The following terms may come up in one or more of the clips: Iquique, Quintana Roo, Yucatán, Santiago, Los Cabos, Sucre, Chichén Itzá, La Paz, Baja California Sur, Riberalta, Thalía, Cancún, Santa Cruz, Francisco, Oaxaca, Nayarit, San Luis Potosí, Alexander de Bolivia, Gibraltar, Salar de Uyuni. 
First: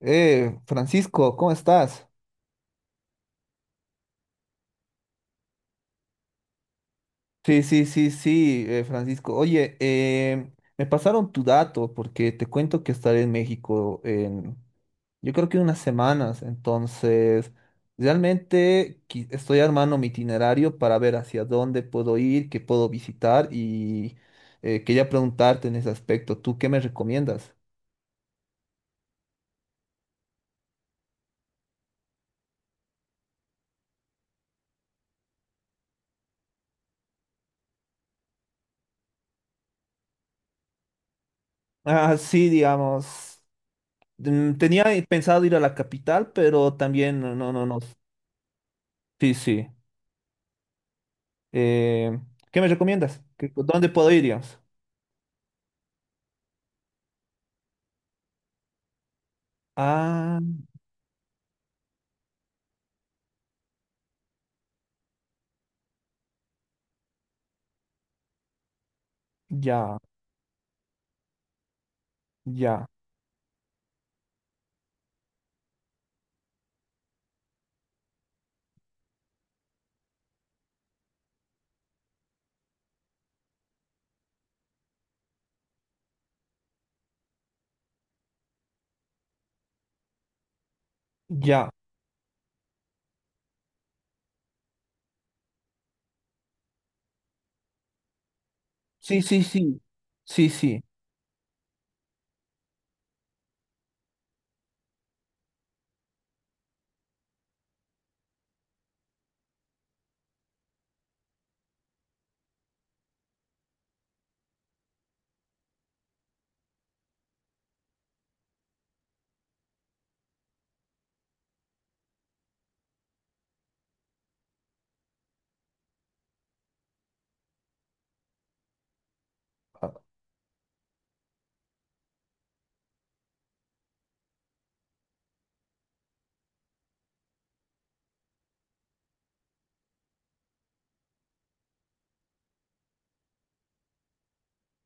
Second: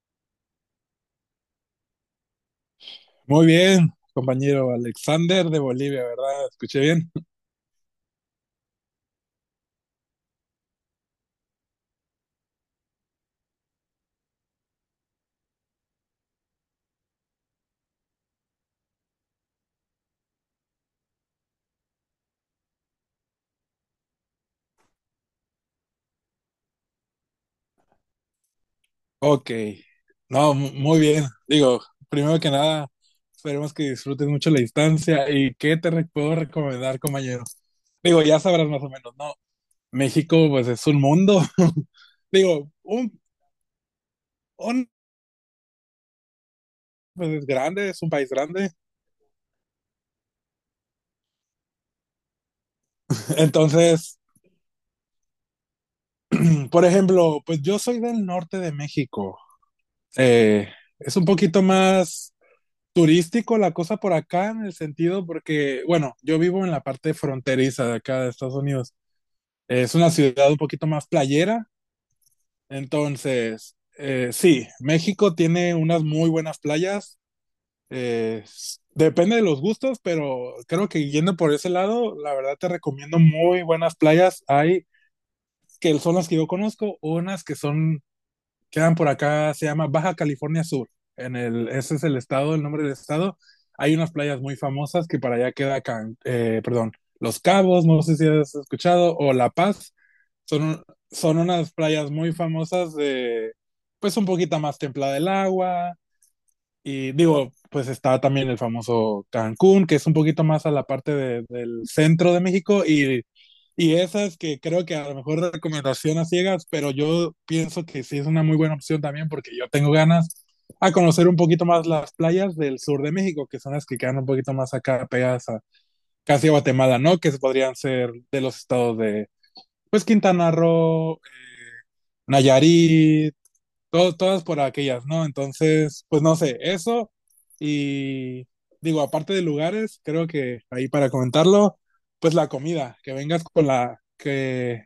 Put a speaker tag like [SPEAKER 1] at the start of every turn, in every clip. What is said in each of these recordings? [SPEAKER 1] Francisco, ¿cómo estás?
[SPEAKER 2] Muy bien, compañero Alexander de Bolivia, ¿verdad? ¿Escuché bien?
[SPEAKER 1] Sí, sí, sí, sí, Francisco. Oye, me pasaron tu dato porque te cuento que estaré en México en, yo creo que unas semanas. Entonces, realmente estoy armando mi itinerario para ver hacia dónde puedo ir, qué puedo visitar y quería preguntarte en ese aspecto. ¿Tú qué me recomiendas?
[SPEAKER 2] Ok, no, muy bien. Digo, primero que nada, esperemos que disfrutes mucho la distancia y puedo recomendar, compañero. Digo, ya sabrás más o menos, ¿no? México, pues es un mundo.
[SPEAKER 1] Ah, sí,
[SPEAKER 2] Digo,
[SPEAKER 1] digamos. Tenía
[SPEAKER 2] un-
[SPEAKER 1] pensado ir a la capital, pero también
[SPEAKER 2] pues
[SPEAKER 1] no,
[SPEAKER 2] es
[SPEAKER 1] no, no.
[SPEAKER 2] grande, es un país grande.
[SPEAKER 1] Sí, sí. Eh, ¿Qué me recomiendas? ¿Dónde puedo
[SPEAKER 2] Entonces,
[SPEAKER 1] ir, digamos?
[SPEAKER 2] por ejemplo, pues yo soy del norte de México.
[SPEAKER 1] Ah,
[SPEAKER 2] Eh, es un poquito más turístico la cosa por acá en el sentido porque, bueno, yo vivo en la parte fronteriza de acá de Estados Unidos. Es
[SPEAKER 1] ya,
[SPEAKER 2] una ciudad un poquito más playera,
[SPEAKER 1] ya,
[SPEAKER 2] entonces, sí, México tiene unas muy buenas playas. Depende de los gustos, pero creo que yendo por ese lado, la verdad te recomiendo muy buenas playas. Hay que son las que yo conozco, unas que son quedan por acá, se llama Baja California Sur. En el,
[SPEAKER 1] ya.
[SPEAKER 2] ese es el estado, el nombre del estado. Hay unas playas muy famosas que para allá queda, perdón, Los Cabos, no sé si has escuchado,
[SPEAKER 1] Sí,
[SPEAKER 2] o
[SPEAKER 1] sí,
[SPEAKER 2] La
[SPEAKER 1] sí.
[SPEAKER 2] Paz.
[SPEAKER 1] Sí,
[SPEAKER 2] Son,
[SPEAKER 1] sí.
[SPEAKER 2] son unas playas muy famosas de, pues un poquito más templada el agua. Y digo, pues está también el famoso Cancún, que es un poquito más a la parte del centro de México y esa es que creo que a lo mejor recomendación a ciegas, pero yo pienso que sí es una muy buena opción también porque yo tengo ganas a conocer un poquito más las playas del sur de México, que son las que quedan un poquito más acá pegadas a casi a Guatemala, ¿no? Que podrían ser de los estados de,
[SPEAKER 1] Ah,
[SPEAKER 2] pues, Quintana Roo, Nayarit, todas por aquellas, ¿no? Entonces, pues no sé, eso y digo, aparte de lugares, creo que ahí para comentarlo, pues la comida, que vengas con la que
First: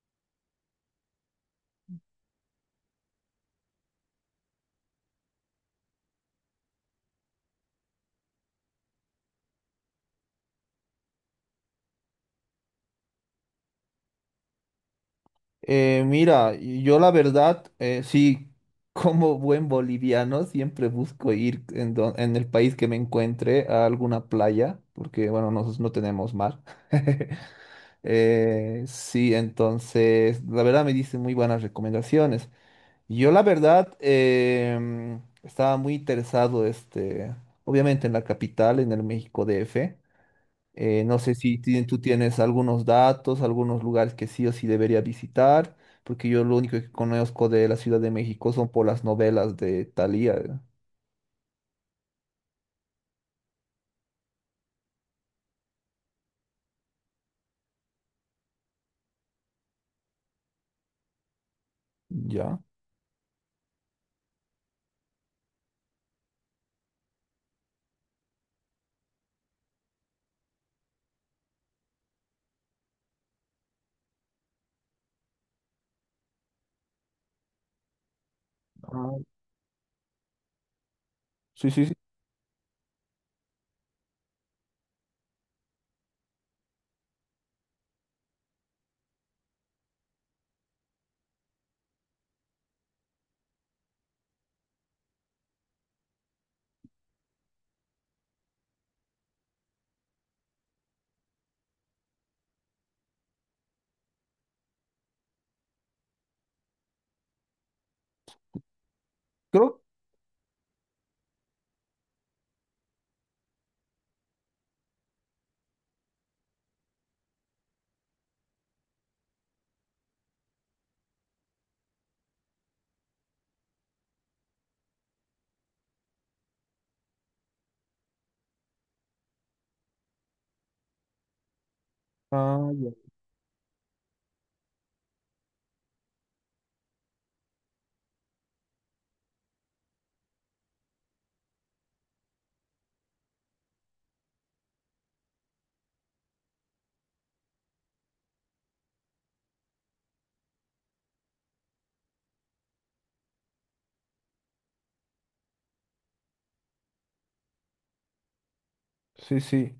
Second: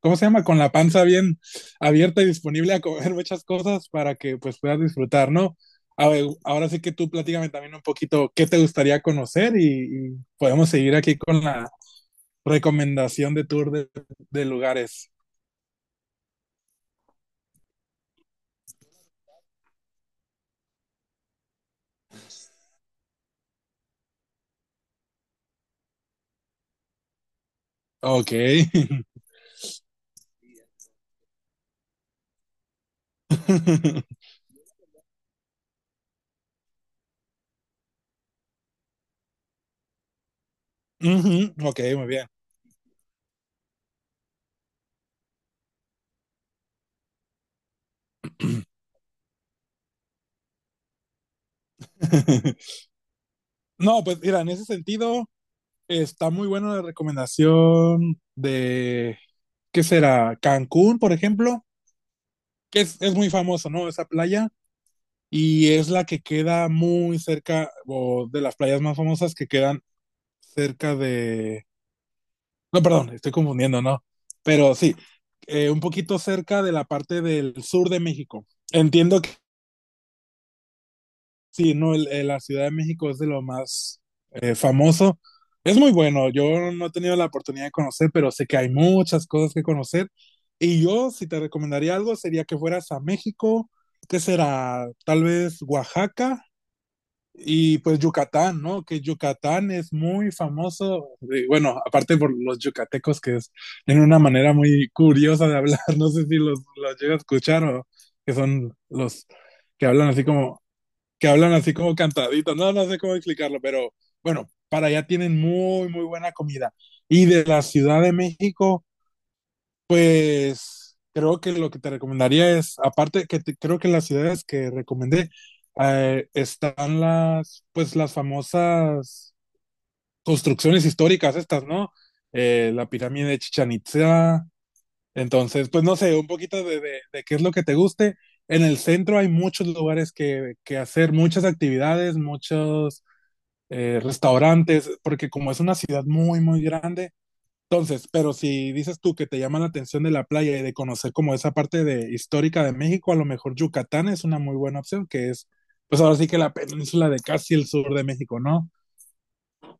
[SPEAKER 2] ¿cómo se llama? Con la panza bien abierta y disponible a comer muchas cosas para que pues puedas disfrutar, ¿no? A ver, ahora sí que tú platícame también un poquito qué te gustaría conocer y, podemos seguir aquí con la recomendación de tour de lugares.
[SPEAKER 1] mira, yo la verdad, sí, como buen boliviano, siempre busco ir en, en el país que me encuentre a alguna playa, porque, bueno, nosotros no tenemos mar.
[SPEAKER 2] Ok.
[SPEAKER 1] Sí, entonces, la verdad me diste muy buenas recomendaciones. Yo la verdad estaba muy interesado, este, obviamente en la capital, en el México DF. No sé
[SPEAKER 2] Ujú,
[SPEAKER 1] si
[SPEAKER 2] ok,
[SPEAKER 1] tú
[SPEAKER 2] muy bien.
[SPEAKER 1] tienes algunos datos, algunos lugares que sí o sí debería visitar, porque yo lo único que conozco de la Ciudad de México son por las novelas de Thalía.
[SPEAKER 2] No, pues mira, en ese sentido está muy buena la recomendación de, ¿qué será? Cancún, por ejemplo,
[SPEAKER 1] ¿Ya?
[SPEAKER 2] que es muy famoso, ¿no? Esa playa. Y es la que queda muy cerca, o de las playas más famosas que quedan cerca de... No, perdón, estoy confundiendo, ¿no? Pero sí, un poquito cerca de la parte del sur de México.
[SPEAKER 1] Ah,
[SPEAKER 2] Entiendo que
[SPEAKER 1] sí,
[SPEAKER 2] sí,
[SPEAKER 1] sí, sí.
[SPEAKER 2] ¿no? La Ciudad de México es de lo más famoso. Es muy bueno, yo no he tenido la oportunidad de conocer, pero sé que hay muchas cosas que conocer. Y yo, si te recomendaría algo, sería que fueras a México, que será tal vez Oaxaca. Y pues Yucatán, ¿no? Que Yucatán es muy famoso, bueno, aparte por los yucatecos, que es en una manera muy curiosa de hablar, no sé si los, los llega a escuchar o que son los
[SPEAKER 1] Creo.
[SPEAKER 2] que hablan así como, que hablan así como cantaditos, no, no sé cómo explicarlo, pero bueno, para allá tienen muy, muy buena comida. Y de la Ciudad de México, pues creo que lo que te recomendaría es, aparte creo que en las ciudades que recomendé están las, pues las famosas construcciones históricas estas, ¿no?
[SPEAKER 1] Ah,
[SPEAKER 2] La
[SPEAKER 1] ya.
[SPEAKER 2] pirámide de Chichén Itzá. Entonces, pues no sé, un poquito de, de qué es lo que te guste. En el centro hay muchos lugares que hacer, muchas actividades, muchos restaurantes, porque como es una ciudad muy, muy grande entonces, pero si dices tú que te llama la atención de la playa y de conocer como esa parte de histórica de México, a lo mejor Yucatán es una muy buena opción, que es, pues ahora sí que la península de casi el sur de México, ¿no?
[SPEAKER 1] Sí, sí.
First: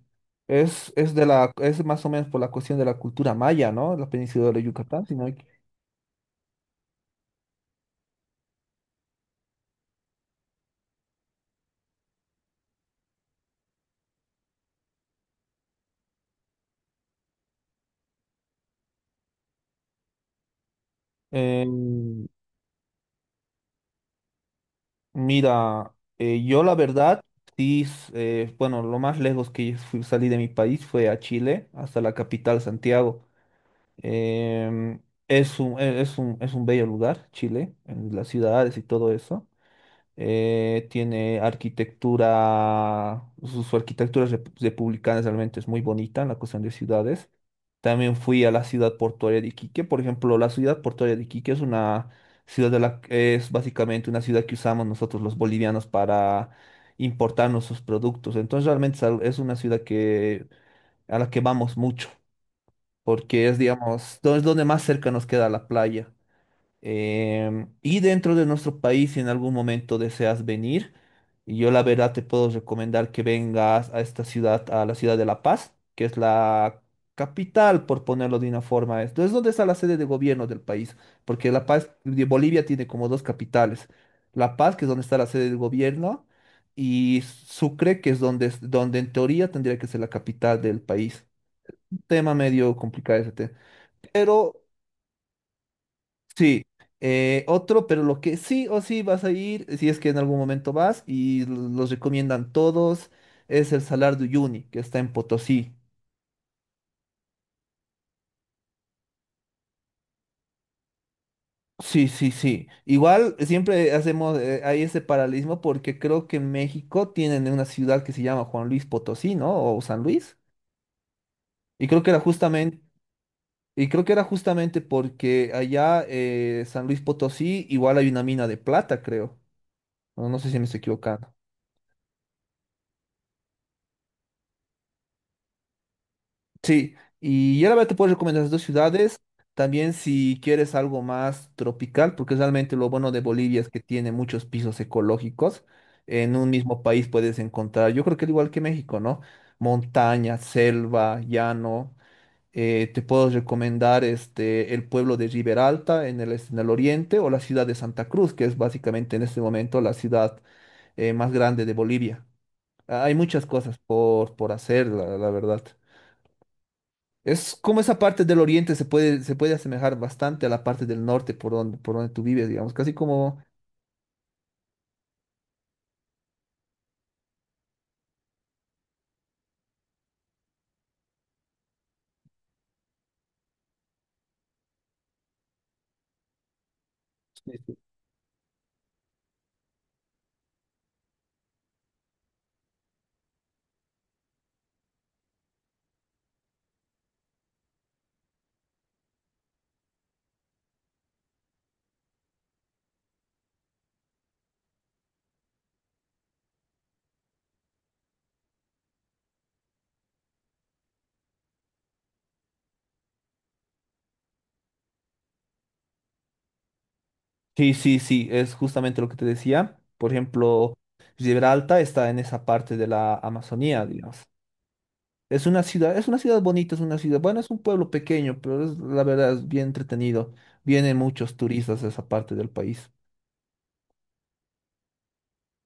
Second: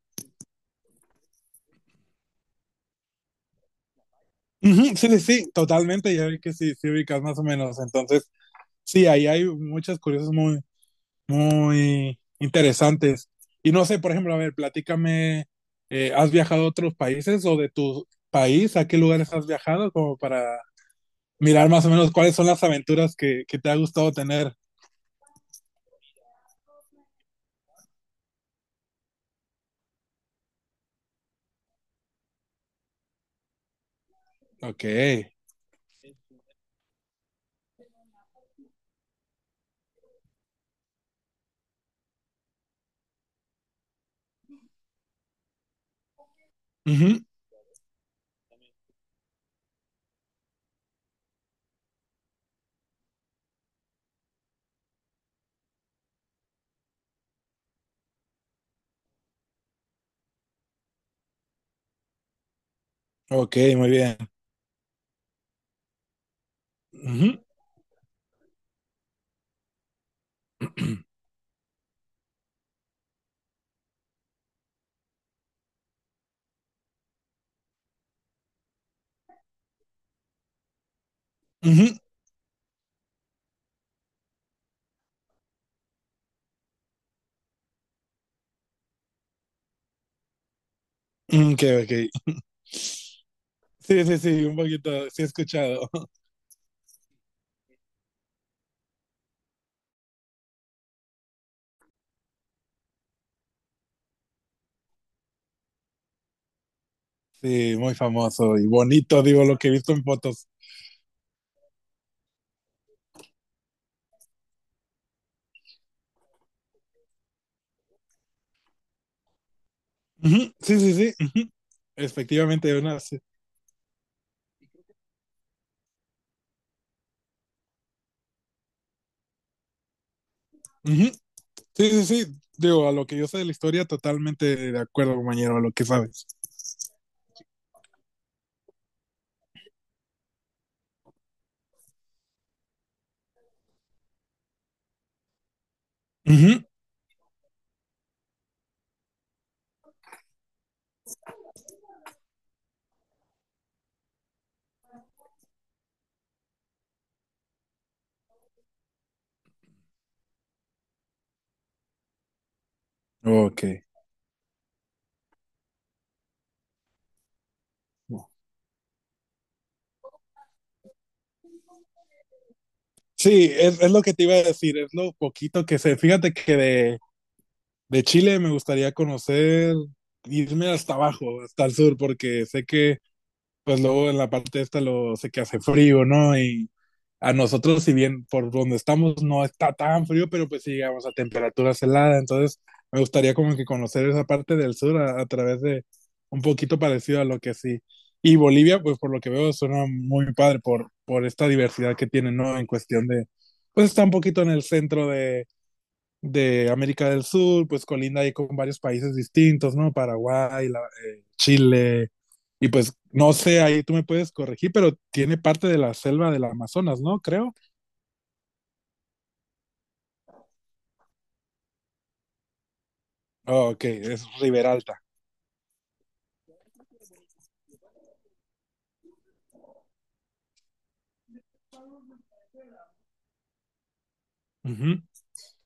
[SPEAKER 1] Es de la, es más o menos por la cuestión de la cultura maya, ¿no? La península de
[SPEAKER 2] Ujú, sí,
[SPEAKER 1] Yucatán, si
[SPEAKER 2] sí,
[SPEAKER 1] no hay...
[SPEAKER 2] sí, totalmente, ya vi que sí, sí ubicas más o menos. Entonces, sí, ahí hay muchas curiosas muy, muy interesantes. Y no sé, por ejemplo, a ver, platícame, ¿has viajado a otros países o de tu país? ¿A qué lugares has viajado como para mirar más o menos cuáles son las aventuras que te ha gustado tener?
[SPEAKER 1] Mira, yo la verdad, sí, bueno, lo más lejos que salí de mi país fue a Chile, hasta la capital, Santiago.
[SPEAKER 2] Ok.
[SPEAKER 1] Em, es un, es un, es un bello lugar, Chile, en las ciudades y todo eso tiene arquitectura, su, su arquitectura republicana realmente es muy bonita en la cuestión de
[SPEAKER 2] Ujú.
[SPEAKER 1] ciudades. También fui a la ciudad portuaria de Iquique. Por ejemplo, la ciudad portuaria de Iquique es una ciudad de la, es básicamente una ciudad que usamos nosotros los bolivianos para importar nuestros productos. Entonces realmente es una ciudad que, a la que vamos mucho, porque
[SPEAKER 2] Ok,
[SPEAKER 1] es,
[SPEAKER 2] muy bien.
[SPEAKER 1] digamos, es donde más cerca nos queda la playa.
[SPEAKER 2] Ujú.
[SPEAKER 1] Y dentro de nuestro país, si en algún momento deseas venir, yo la verdad te puedo recomendar que vengas a esta ciudad, a la ciudad de La Paz, que es la capital, por ponerlo de una forma. Esto es donde está la sede de gobierno del país, porque La Paz,
[SPEAKER 2] Ujú.
[SPEAKER 1] de Bolivia tiene como dos capitales. La Paz, que es donde está la sede del gobierno, y Sucre, que es donde, donde en teoría tendría que ser la capital del país.
[SPEAKER 2] Mm, ok,
[SPEAKER 1] Un
[SPEAKER 2] ok.
[SPEAKER 1] tema medio complicado ese tema.
[SPEAKER 2] Sí, sí, sí, un
[SPEAKER 1] Pero
[SPEAKER 2] poquito, sí he escuchado.
[SPEAKER 1] sí, otro, pero lo que sí o sí vas a ir, si es que en algún momento vas, y los recomiendan todos, es el Salar de Uyuni, que está en Potosí.
[SPEAKER 2] Sí, muy famoso y bonito, digo, lo que he visto en fotos.
[SPEAKER 1] Sí, sí, sí. Igual siempre hacemos, hay ese paralelismo porque creo que en México tienen una ciudad que se llama Juan Luis Potosí, ¿no? O San Luis.
[SPEAKER 2] Ujú. Sí, sí, sí. Ujú.
[SPEAKER 1] Y creo que era
[SPEAKER 2] Efectivamente,
[SPEAKER 1] justamente,
[SPEAKER 2] una, sí.
[SPEAKER 1] porque allá San Luis Potosí igual hay una mina de plata, creo. No, no sé si me estoy
[SPEAKER 2] Ujú.
[SPEAKER 1] equivocando.
[SPEAKER 2] Sí, sí, sí. Digo, a lo que yo sé de la historia, totalmente de acuerdo, compañero, a lo que sabes.
[SPEAKER 1] Sí, y ya la verdad te puedo recomendar las dos ciudades, también si quieres algo más tropical, porque realmente lo bueno de Bolivia es que tiene muchos pisos ecológicos, en un
[SPEAKER 2] Ujú.
[SPEAKER 1] mismo país puedes encontrar, yo creo que al igual que México, ¿no? Montaña, selva, llano, te puedo recomendar este, el pueblo de Riberalta en el, en el oriente o la ciudad de Santa Cruz, que es básicamente en este momento la ciudad más grande de Bolivia. Ah, hay muchas
[SPEAKER 2] Ok.
[SPEAKER 1] cosas por hacer, la verdad. Es como esa parte del oriente se puede asemejar bastante a la parte del norte por donde tú vives, digamos, casi como...
[SPEAKER 2] Sí, es lo que te iba a decir, es lo poquito que sé. Fíjate que de, de Chile me gustaría conocer, irme hasta abajo, hasta el sur, porque sé que, pues luego en la parte esta lo sé que hace frío, ¿no? Y a
[SPEAKER 1] Sí, sí,
[SPEAKER 2] nosotros, si bien por donde estamos no está tan frío, pero pues sí llegamos a temperaturas heladas, entonces me gustaría como que conocer esa parte del sur a través de un poquito parecido a lo que sí. Y Bolivia, pues por lo que veo, suena muy padre por esta diversidad que tiene, ¿no? En cuestión de, pues está un poquito en el centro de América del Sur, pues colinda ahí con varios países distintos, ¿no? Paraguay, Chile, y pues no sé, ahí tú me puedes corregir, pero tiene parte de la selva del Amazonas, ¿no? Creo.
[SPEAKER 1] sí, sí, sí, es justamente lo que te decía. Por ejemplo, Gibraltar está en esa parte de la
[SPEAKER 2] Oh, ok,
[SPEAKER 1] Amazonía, digamos.
[SPEAKER 2] es Riberalta.
[SPEAKER 1] Es una ciudad bonita, es una ciudad, bueno, es un pueblo pequeño, pero es, la verdad es bien entretenido. Vienen muchos turistas a esa parte del país.
[SPEAKER 2] Ujú.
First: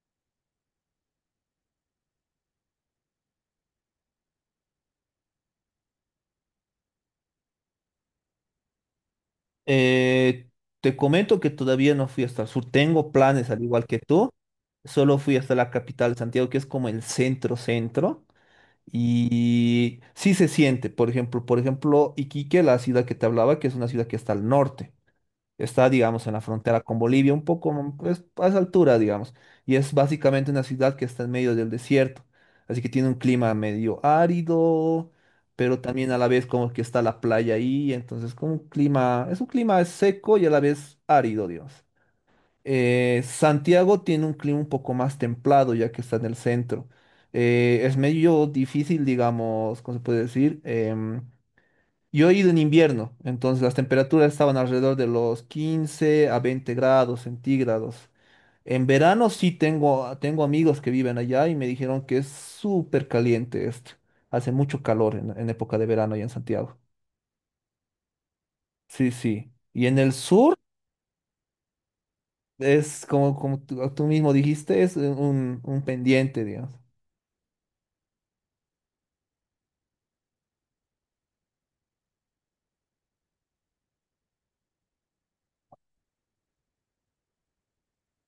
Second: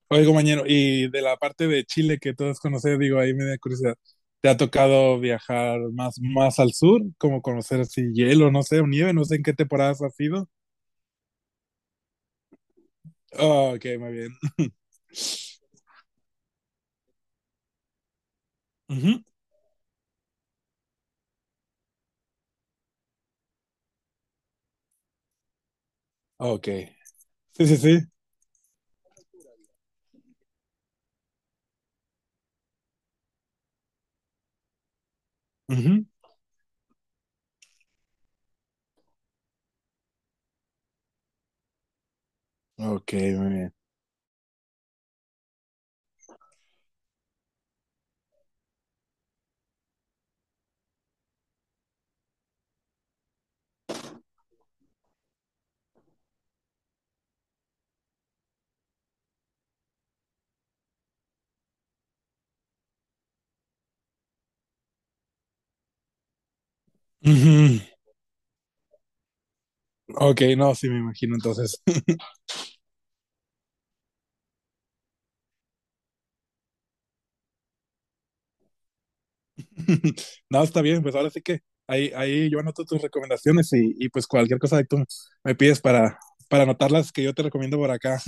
[SPEAKER 2] Oye, compañero, y de la parte de Chile que todos conocen, digo, ahí me da curiosidad. ¿Te ha tocado viajar más, más al sur? Como conocer así hielo, no sé, o nieve, no sé en qué temporadas has sido.
[SPEAKER 1] Eh, te comento que todavía no fui hasta el sur. Tengo planes, al
[SPEAKER 2] Oh,
[SPEAKER 1] igual
[SPEAKER 2] ok,
[SPEAKER 1] que
[SPEAKER 2] muy bien.
[SPEAKER 1] tú. Solo fui hasta la capital, Santiago, que es como el centro centro.
[SPEAKER 2] Ujú.
[SPEAKER 1] Y sí se siente, por ejemplo, Iquique, la ciudad que te hablaba, que es una ciudad que está al norte. Está, digamos, en la
[SPEAKER 2] Ok.
[SPEAKER 1] frontera con Bolivia, un
[SPEAKER 2] Sí,
[SPEAKER 1] poco
[SPEAKER 2] sí, sí.
[SPEAKER 1] pues, a esa altura, digamos. Y es básicamente una ciudad que está en medio del desierto. Así que tiene un clima medio árido, pero
[SPEAKER 2] Ujú.
[SPEAKER 1] también a la vez como que está la playa ahí. Entonces, como un clima, es un clima seco y a la vez árido, digamos.
[SPEAKER 2] Ok, muy bien.
[SPEAKER 1] Santiago tiene un clima un poco más templado, ya que está en el centro. Es medio difícil, digamos, ¿cómo se puede decir? Yo he ido en invierno, entonces las temperaturas estaban alrededor de los 15 a 20 grados centígrados. En verano sí tengo, tengo amigos que viven allá y me dijeron que es súper caliente esto. Hace mucho calor en época de verano allá en Santiago.
[SPEAKER 2] Ujú.
[SPEAKER 1] Sí, sí. Y en el
[SPEAKER 2] Ok,
[SPEAKER 1] sur
[SPEAKER 2] no, sí me imagino entonces.
[SPEAKER 1] es como, como tú mismo dijiste, es un pendiente, digamos.
[SPEAKER 2] No, está bien, pues ahora sí que ahí, ahí yo anoto tus recomendaciones y, pues cualquier cosa que tú me pides para anotarlas que yo te recomiendo por acá.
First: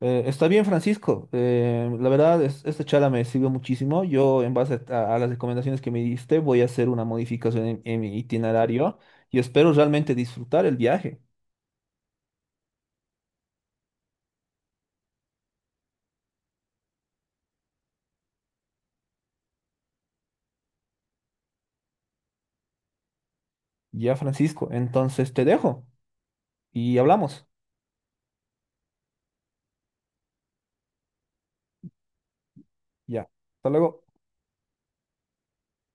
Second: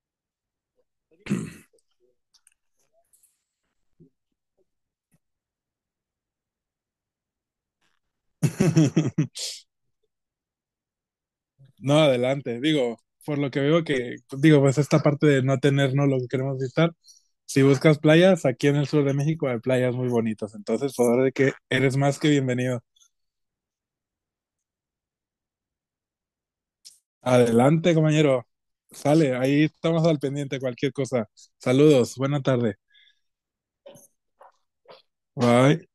[SPEAKER 1] Está bien, Francisco. La verdad, esta charla me sirvió muchísimo. Yo, en base a las recomendaciones que me diste, voy a hacer una modificación en mi itinerario y espero realmente disfrutar el viaje.
[SPEAKER 2] No, adelante, digo, por lo que veo que, digo, pues esta parte de no tener, no lo que queremos visitar, si buscas playas, aquí en el sur de México hay playas muy bonitas, entonces por ahora de que eres más que bienvenido.
[SPEAKER 1] Ya, Francisco. Entonces te dejo y hablamos.
[SPEAKER 2] Adelante, compañero, sale, ahí estamos al pendiente, cualquier cosa. Saludos, buena tarde.
[SPEAKER 1] Ya. Hasta luego.
[SPEAKER 2] Bye.